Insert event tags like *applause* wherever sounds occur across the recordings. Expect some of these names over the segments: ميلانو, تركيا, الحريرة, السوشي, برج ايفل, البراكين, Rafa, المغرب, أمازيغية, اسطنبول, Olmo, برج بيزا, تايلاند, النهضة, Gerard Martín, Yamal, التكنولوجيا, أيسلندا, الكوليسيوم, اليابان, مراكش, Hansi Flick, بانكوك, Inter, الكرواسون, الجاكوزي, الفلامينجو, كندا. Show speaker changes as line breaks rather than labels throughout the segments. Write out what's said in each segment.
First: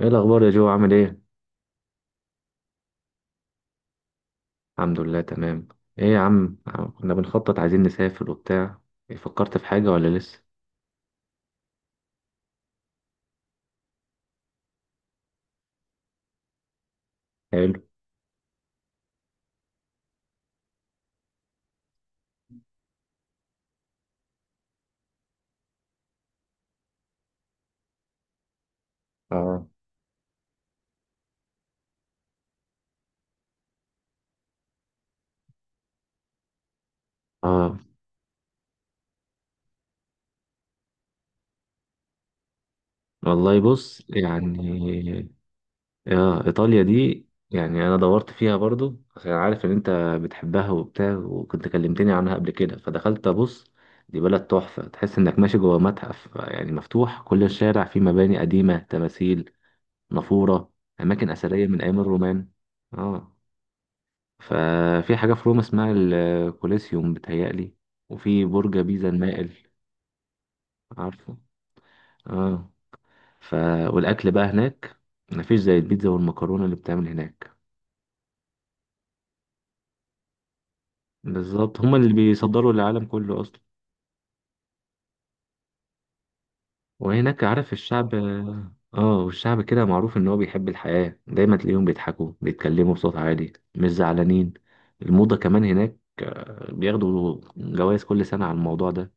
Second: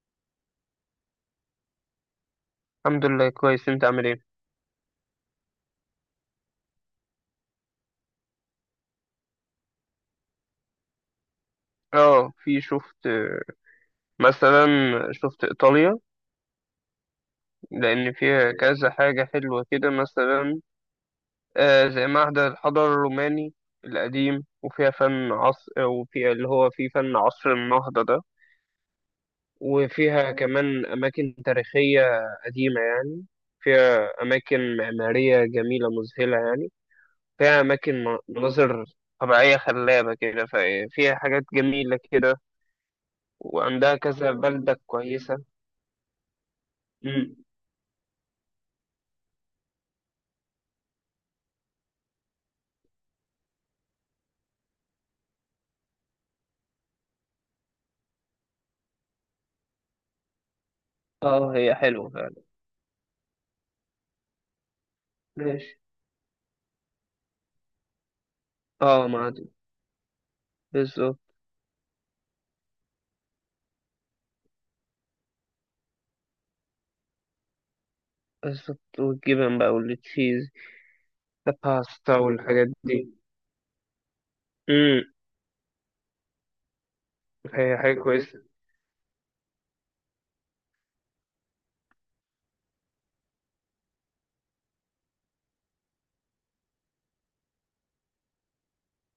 ايه الاخبار يا جو، عامل ايه؟
الحمد لله كويس، انت عامل ايه؟
الحمد لله، تمام. ايه يا عم؟ كنا بنخطط، عايزين نسافر وبتاع. إيه، فكرت في حاجة ولا لسه؟
اه في شفت مثلا شفت ايطاليا
حلو.
لان فيها كذا حاجه حلوه كده. مثلا آه زي معهد الحضاره الروماني القديم، وفيها فن عصر، وفيها اللي هو فيه فن عصر النهضه ده.
اه.
وفيها كمان اماكن تاريخيه قديمه يعني، فيها اماكن معماريه جميله مذهله يعني، فيها
اه،
اماكن مناظر طبيعيه خلابه كده. ففيها حاجات جميله كده
والله
وعندها
بص،
كذا بلدة
يعني
كويسة.
اه ايطاليا دي،
مم.
يعني انا دورت فيها برضو عشان عارف ان انت بتحبها وبتاع، وكنت كلمتني عنها قبل كده فدخلت ابص. دي بلد تحفة، تحس انك ماشي جوه متحف، يعني مفتوح كل الشارع فيه مباني قديمة، تماثيل، نافورة، اماكن
اه
اثرية
هي
من ايام
حلوة فعلا.
الرومان. اه. ففي حاجة في روما
ماشي.
اسمها الكوليسيوم بتهيألي، وفي برج
اه
بيزا
معدن،
المائل.
بالظبط.
عارفه؟ اه. ف والأكل بقى هناك، مفيش زي البيتزا والمكرونة اللي بتعمل هناك.
بالظبط، والجبن بقى والتشيز.
بالظبط، هما اللي
الباستا والحاجات
بيصدروا للعالم
دي.
كله أصلا.
مم.
وهناك عارف
هي حاجة
الشعب،
كويسة.
اه، والشعب كده معروف إن هو بيحب الحياة، دايما تلاقيهم بيضحكوا، بيتكلموا بصوت عالي، مش زعلانين. الموضة كمان هناك، بياخدوا جوائز كل سنة على الموضوع ده.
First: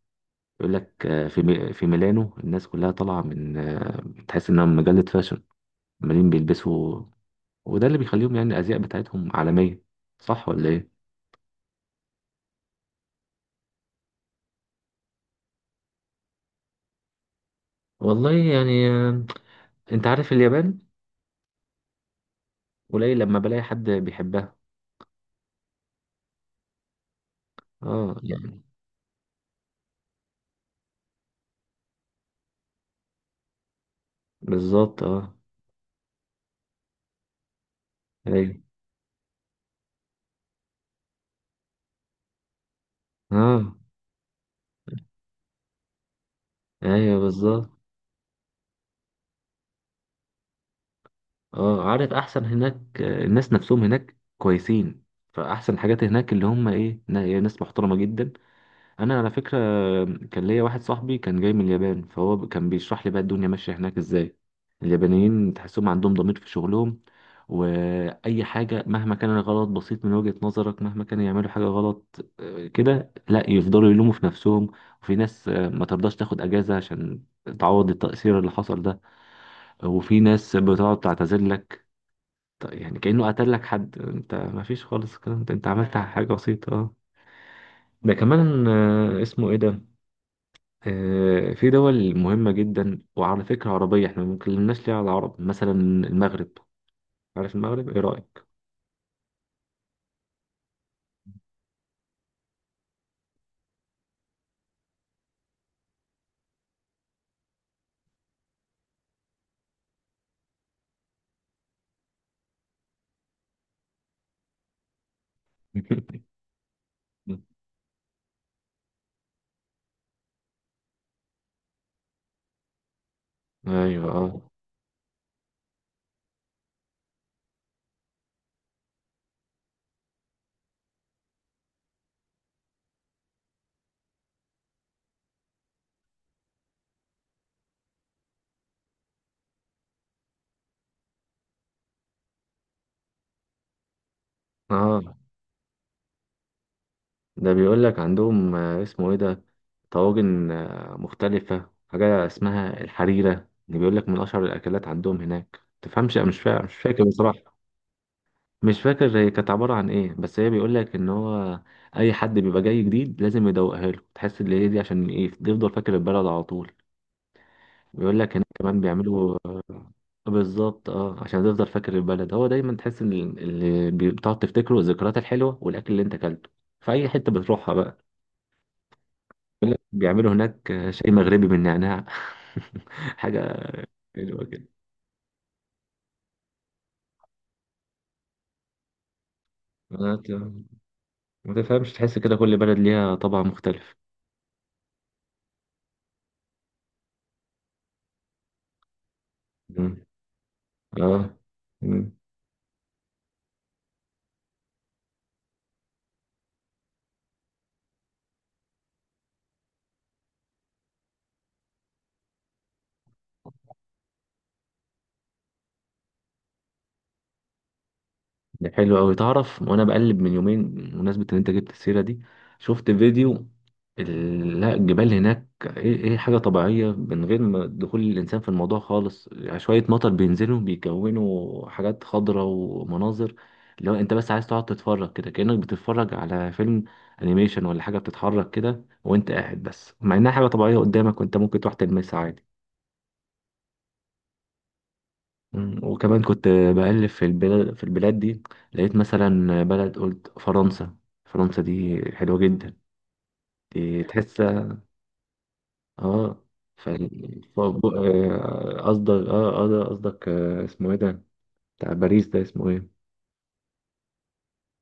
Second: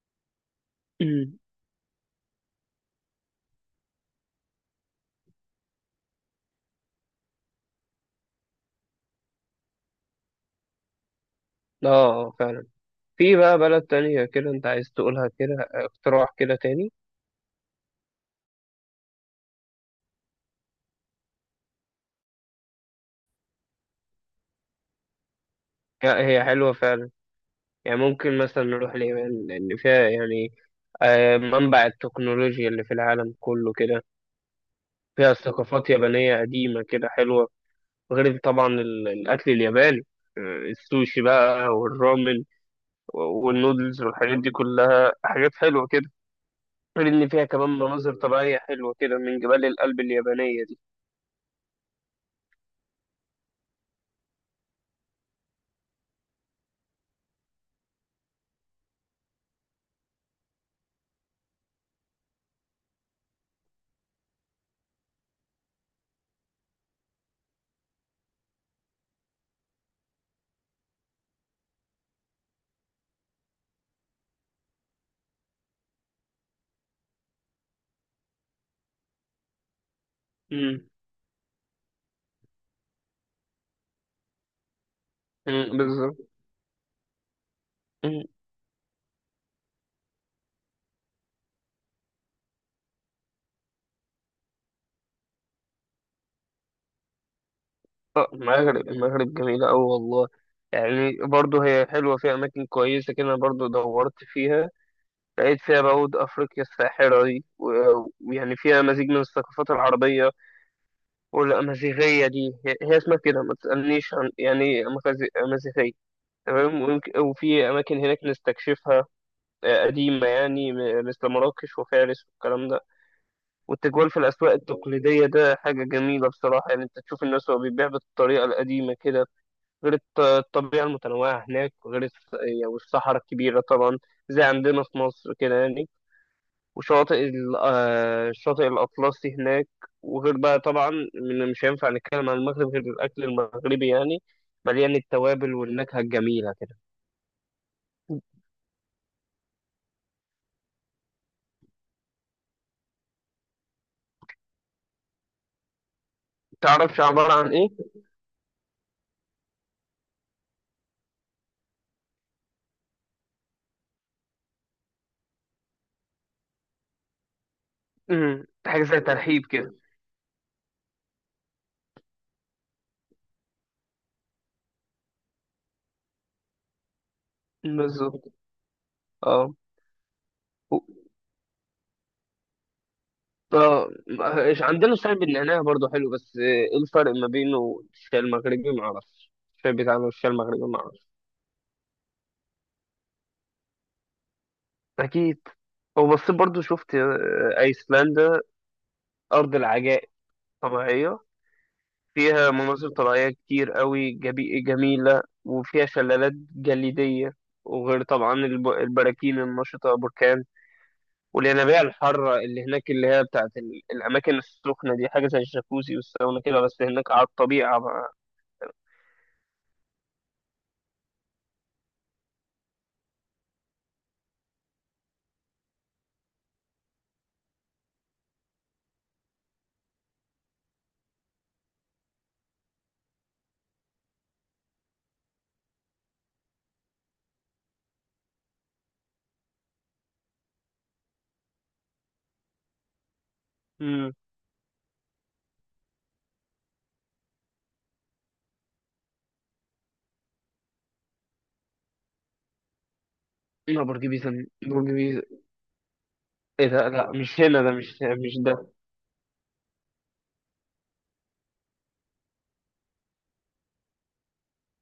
يقول لك
مم.
في في ميلانو الناس كلها طالعه من، تحس انها مجله فاشن. عمالين بيلبسوا. وده اللي بيخليهم يعني الازياء بتاعتهم عالميه. صح ولا ايه؟
اه فعلا. في بقى بلد تانية كده انت عايز تقولها كده اقتراح كده تاني؟
والله يعني، انت عارف اليابان، قليل لما بلاقي حد بيحبها.
لا، هي حلوة فعلا. يعني
اه،
ممكن
يعني
مثلا نروح اليابان، لأن فيها يعني منبع التكنولوجيا اللي في العالم كله كده.
بالظبط.
فيها
اه،
ثقافات يابانية قديمة كده حلوة، غير
ايوه،
طبعا الأكل الياباني. السوشي بقى والرامن
اه،
والنودلز والحاجات دي كلها حاجات حلوة كده. غير
ايوه
إن فيها
بالظبط.
كمان مناظر طبيعية حلوة كده من جبال الألب اليابانية دي.
اه، عارف احسن هناك الناس نفسهم هناك كويسين. فاحسن حاجات هناك اللي هم ايه، ناس محترمه جدا. انا على فكره كان ليا واحد صاحبي كان جاي من اليابان، فهو كان بيشرح لي بقى الدنيا ماشيه هناك ازاي. اليابانيين تحسهم عندهم ضمير في شغلهم، واي حاجه مهما كان الغلط بسيط من وجهه نظرك، مهما كانوا يعملوا حاجه غلط كده، لا يفضلوا يلوموا في نفسهم. وفي ناس ما ترضاش تاخد اجازه عشان تعوض التاثير اللي حصل ده. وفي ناس
مم.
بتقعد تعتذر لك. يعني كأنه قتل لك حد، انت ما فيش خالص الكلام ده، انت
مم،
عملت
بالظبط.
حاجة بسيطة. اه، ده
مم.
كمان اسمه ايه ده. في دول مهمة جدا. وعلى فكرة عربية، احنا ما اتكلمناش ليه على العرب مثلا. المغرب. عارف المغرب، ايه
آه،
رأيك؟
المغرب. المغرب جميلة أوي والله. يعني برضه هي حلوة، فيها أماكن كويسة كده. أنا برضه دورت فيها، لقيت فيها بعود أفريقيا الساحرة دي ويعني فيها مزيج من الثقافات العربية والأمازيغية. دي هي هي اسمها كده، ما تسألنيش عن يعني إيه أمازيغية.
*laughs*
تمام وفي أماكن هناك نستكشفها آه، قديمة يعني مثل مراكش وفارس والكلام ده.
ايوه،
والتجوال في
اه.
الأسواق التقليدية ده حاجة جميلة بصراحة يعني، أنت تشوف الناس وهو بيبيع بالطريقة القديمة كده. غير الطبيعة المتنوعة هناك، وغير يعني والصحراء الكبيرة طبعا زي عندنا في مصر كده يعني. وشاطئ الشاطئ الأطلسي هناك. وغير بقى طبعا، من مش هينفع نتكلم عن المغرب غير الأكل المغربي يعني، مليان
اه،
التوابل والنكهة الجميلة كده.
ده بيقول لك عندهم اسمه ايه ده، طواجن مختلفة. حاجة اسمها الحريرة اللي بيقول لك من أشهر الأكلات عندهم هناك. تفهمش، مش فاكر مش
متعرفش
فاكر
عبارة عن
بصراحة.
إيه؟
مش فاكر هي كانت عبارة عن ايه، بس هي بيقول لك ان هو اي حد بيبقى جاي جديد لازم يدوقها له، تحس ان هي دي عشان ايه يفضل فاكر البلد على طول. بيقول لك
أمم،
هناك كمان
حاجة زي
بيعملوا
ترحيب كده.
بالظبط اه، عشان تفضل فاكر البلد. هو دايما تحس ان اللي بتقعد تفتكره الذكريات الحلوه والاكل اللي انت اكلته في اي حته بتروحها بقى.
بالظبط اه.
بيقول لك بيعملوا هناك
و-
شاي مغربي بالنعناع *laughs* حاجه
اه
حلوه كده.
عندنا شاي بالنعناع برضه حلو، بس آه، ايه الفرق ما بينه والشاي المغربي؟ معرفش. الشاي بتاعنا
ما ت-
والشاي المغربي معرفش.
ما تفهمش، تحس كده كل بلد ليها طبع مختلف.
أكيد. وبصيت برضه شفت آه، أيسلندا، أرض
مم.
العجائب طبيعية
اه،
فيها مناظر طبيعية كتير قوي جميلة، وفيها شلالات جليدية، وغير طبعا البراكين النشطة بركان، والينابيع الحارة اللي هناك اللي هي بتاعت الأماكن السخنة دي. حاجة زي الجاكوزي والساونا كده، بس هناك على الطبيعة بقى.
ده حلو أوي، تعرف. وأنا بقلب من يومين بمناسبة إن أنت جبت السيرة دي، شفت فيديو. لا، الجبال هناك، إيه إيه حاجة طبيعية من غير ما دخول الإنسان في الموضوع خالص، يعني شوية مطر بينزلوا بيكونوا حاجات خضراء ومناظر. لو أنت بس عايز تقعد تتفرج كده كأنك بتتفرج على فيلم أنيميشن ولا حاجة بتتحرك كده، وأنت قاعد بس، مع إنها حاجة طبيعية قدامك وأنت ممكن تروح تلمسها عادي.
امم.
مم. وكمان كنت بقلب في البلاد دي لقيت مثلا بلد، قلت فرنسا. فرنسا دي حلوة جدا،
لا،
دي
برج بيزا،
تحسها.
برج بيزا.
اه.
ايه ده؟
ف
لا مش هنا ده، مش ده.
قصدك، ده قصدك، اسمه ايه ده، بتاع باريس ده اسمه ايه؟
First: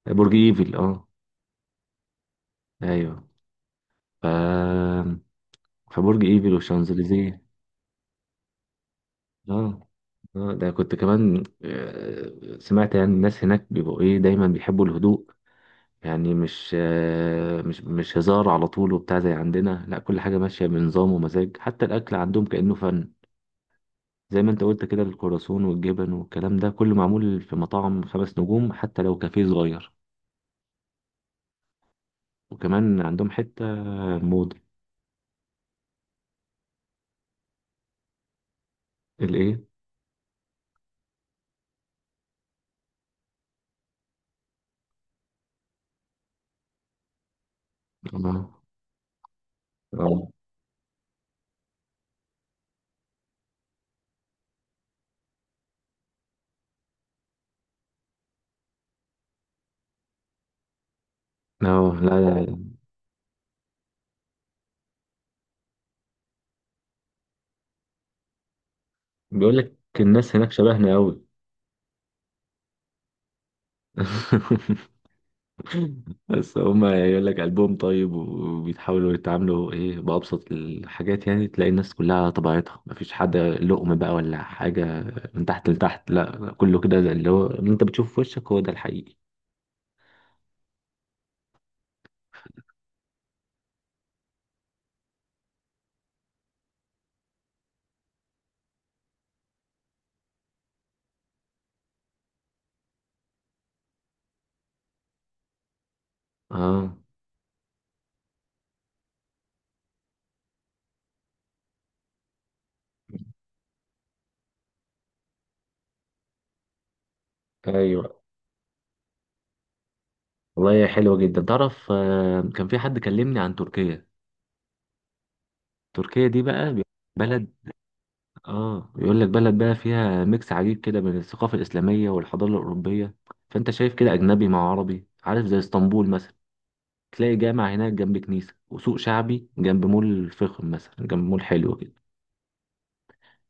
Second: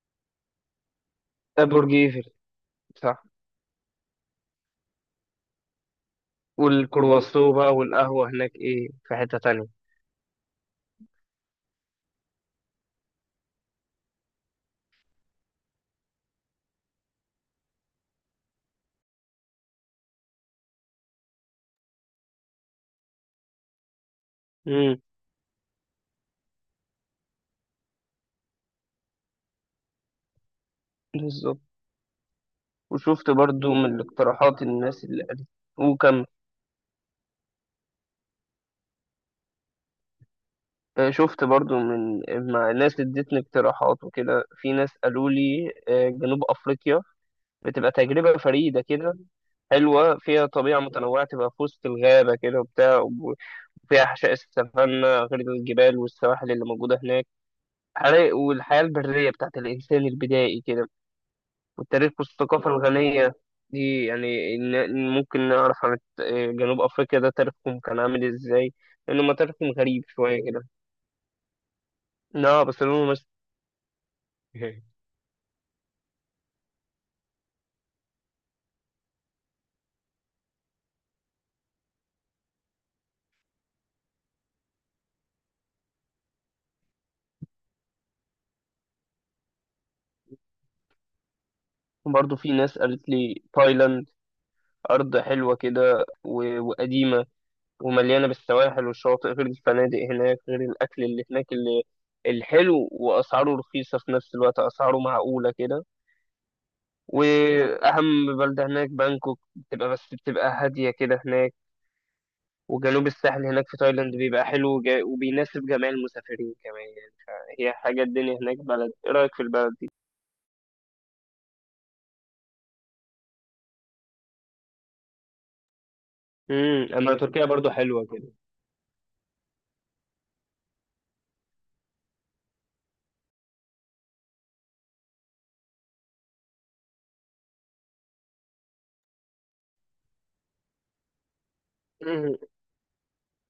برج ايفل. اه،
ده برج ايفل،
ايوه.
صح.
ف فبرج ايفل والشانزليزيه.
والكرواسو بقى والقهوة هناك، ايه في حتة تانية؟
اه. اه، ده كنت كمان سمعت يعني الناس هناك بيبقوا ايه دايما بيحبوا الهدوء. يعني مش آه، مش مش هزار على طول وبتاع زي عندنا، لا كل حاجة ماشية بنظام ومزاج، حتى الأكل عندهم كأنه فن. زي ما انت قلت كده،
امم،
الكرواسون والجبن والكلام ده كله معمول في مطاعم خمس نجوم، حتى لو كافيه صغير.
بالظبط.
وكمان
وشفت
عندهم حتة
برضو من
موضة.
الاقتراحات الناس اللي قالت. وكمل.
الايه؟
آه، شفت برضو من، مع ناس ادتني اقتراحات وكده. في ناس قالوا لي آه، جنوب افريقيا بتبقى تجربه
اه.
فريده كده، حلوه
اه،
فيها طبيعه متنوعه، تبقى في وسط الغابه كده وبتاع. وفيها حشائش السافانا، غير الجبال والسواحل اللي موجوده هناك، والحياه البريه بتاعت الانسان البدائي كده،
لا
والتاريخ
لا،
والثقافه الغنيه دي. يعني ممكن نعرف عن جنوب افريقيا ده تاريخهم كان عامل ازاي، لانه ما
بيقول
تاريخهم
لك
غريب
الناس
شويه
هناك
كده.
شبهنا قوي.
لا بس لونه مش
*laughs*
*laughs*
بس هما يقول لك قلبهم طيب، وبيتحاولوا يتعاملوا ايه بأبسط الحاجات، يعني تلاقي الناس كلها على طبيعتها، مفيش حد لقم بقى ولا حاجة من تحت لتحت. لا كله كده زي اللي هو اللي انت بتشوفه في وشك هو ده الحقيقي.
وبرضه في ناس قالت لي تايلاند، أرض حلوة كده وقديمة، ومليانة بالسواحل والشواطئ، غير الفنادق هناك، غير الأكل اللي هناك اللي الحلو، وأسعاره رخيصة في نفس الوقت، أسعاره معقولة كده.
اه،
وأهم بلدة هناك بانكوك، بتبقى بس بتبقى هادية كده هناك. وجنوب الساحل هناك في تايلاند بيبقى حلو وبيناسب جميع المسافرين كمان يعني. فهي حاجة،
ايوه.
الدنيا هناك بلد، إيه رأيك في البلد؟
والله هي حلوة جدا. تعرف، كان في حد كلمني عن تركيا. تركيا دي بقى
أما تركيا
بلد.
برضو حلوة
اه، بيقول لك بلد بقى فيها ميكس عجيب كده بين الثقافة الإسلامية والحضارة الأوروبية. فانت شايف كده أجنبي مع عربي، عارف، زي اسطنبول مثلا، تلاقي جامع هناك جنب كنيسة، وسوق شعبي جنب مول فخم مثلا، جنب مول حلو كده.
كده.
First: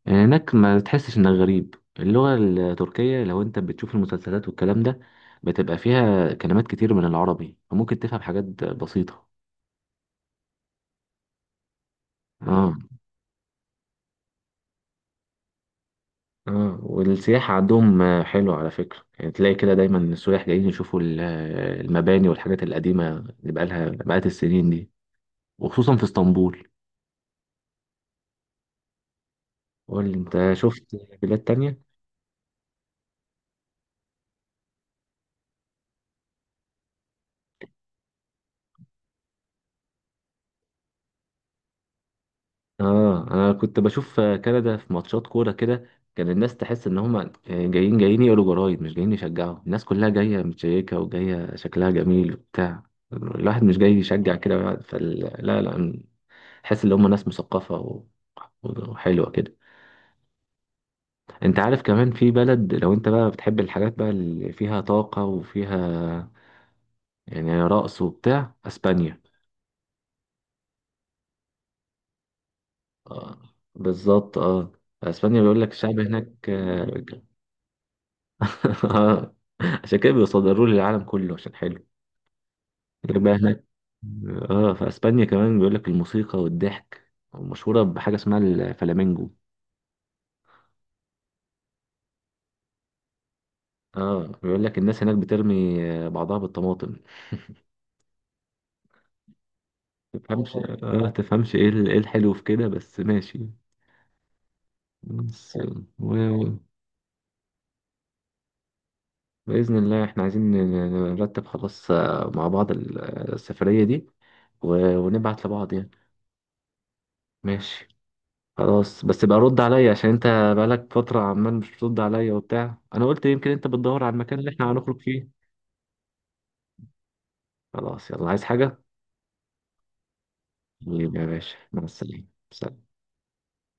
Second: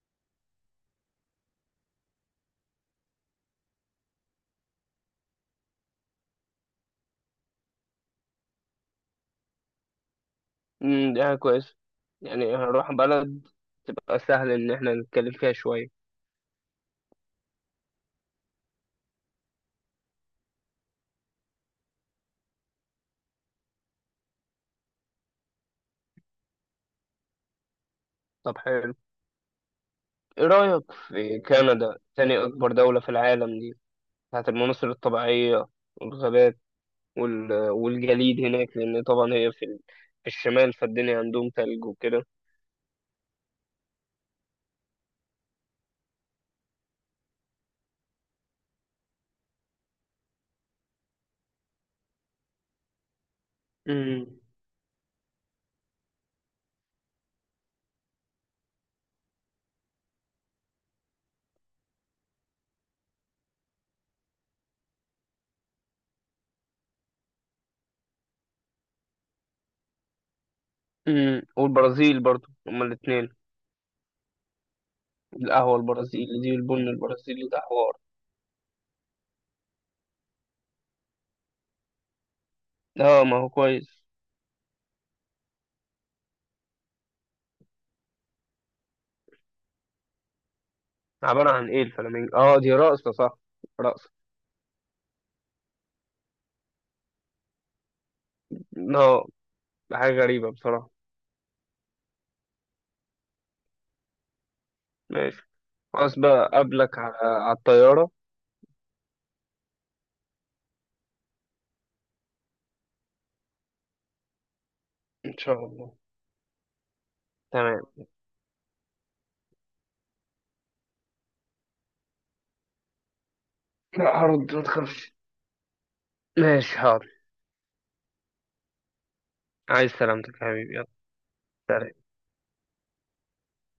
يعني هناك ما تحسش انك غريب. اللغة التركية لو انت بتشوف المسلسلات والكلام ده، بتبقى فيها كلمات كتير من العربي، فممكن تفهم حاجات بسيطة.
امم، دي حاجة كويسة، يعني
اه.
هنروح بلد تبقى سهل إن احنا نتكلم فيها شوية.
اه، والسياحة عندهم حلوة على فكرة، يعني تلاقي كده دايما السياح جايين يشوفوا المباني والحاجات القديمة اللي بقالها بقالت السنين دي، وخصوصا في اسطنبول.
طب حلو.
قول لي
ايه
انت، شفت
رأيك
بلاد
في
تانية؟
كندا، تاني أكبر دولة في العالم دي، بتاعت المناظر الطبيعية والغابات والجليد هناك؟ لأن طبعا هي في الشمال، فالدنيا عندهم تلج وكده.
اه، انا كنت بشوف كندا في ماتشات كوره كده، كان الناس تحس ان هم جايين يقولوا جرايد مش جايين يشجعوا. الناس كلها جايه متشيكه، وجايه شكلها جميل وبتاع. الواحد مش جاي
امم.
يشجع كده، لا لا، حس ان هم ناس مثقفه وحلوه كده. انت عارف كمان في بلد، لو انت بقى بتحب الحاجات بقى اللي فيها طاقه وفيها يعني رقص وبتاع، اسبانيا.
امم، والبرازيل برضو، هما الاتنين.
آه، بالظبط اه. اسبانيا بيقول لك
القهوة
الشعب
البرازيلي
هناك.
دي والبن البرازيلي ده حوار.
*laughs* آه. عشان كده بيصدروه للعالم كله عشان حلو. غير
اه
بقى
ما هو
هناك،
كويس.
اه، في اسبانيا كمان بيقول لك الموسيقى والضحك مشهورة بحاجة اسمها الفلامينجو.
عبارة عن ايه الفلامينجو؟ اه دي رقصة، صح، رقصة.
اه، بيقول لك الناس هناك بترمي بعضها بالطماطم.
اه، حاجة غريبة
تفهمش،
بصراحة.
اه تفهمش ايه ايه الحلو في كده، بس ماشي.
ماشي.
بس.
خلاص بقى
و...
قبلك على على الطيارة.
بإذن الله احنا عايزين نرتب خلاص، مع بعض السفرية دي، و...
ان
ونبعت
شاء
لبعض يعني.
الله.
ماشي.
تمام.
خلاص بس بقى رد عليا عشان انت بقالك فترة عمال مش بترد عليا وبتاع، انا قلت يمكن انت بتدور على
لا
المكان اللي
هرد، ما
احنا هنخرج
تخافش.
فيه.
ماشي، حاضر.
خلاص يلا، عايز حاجة؟
عايز سلامتك يا حبيبي، يلا.
حبيبي يا باشا، مع
سلام.
السلامة. سلام.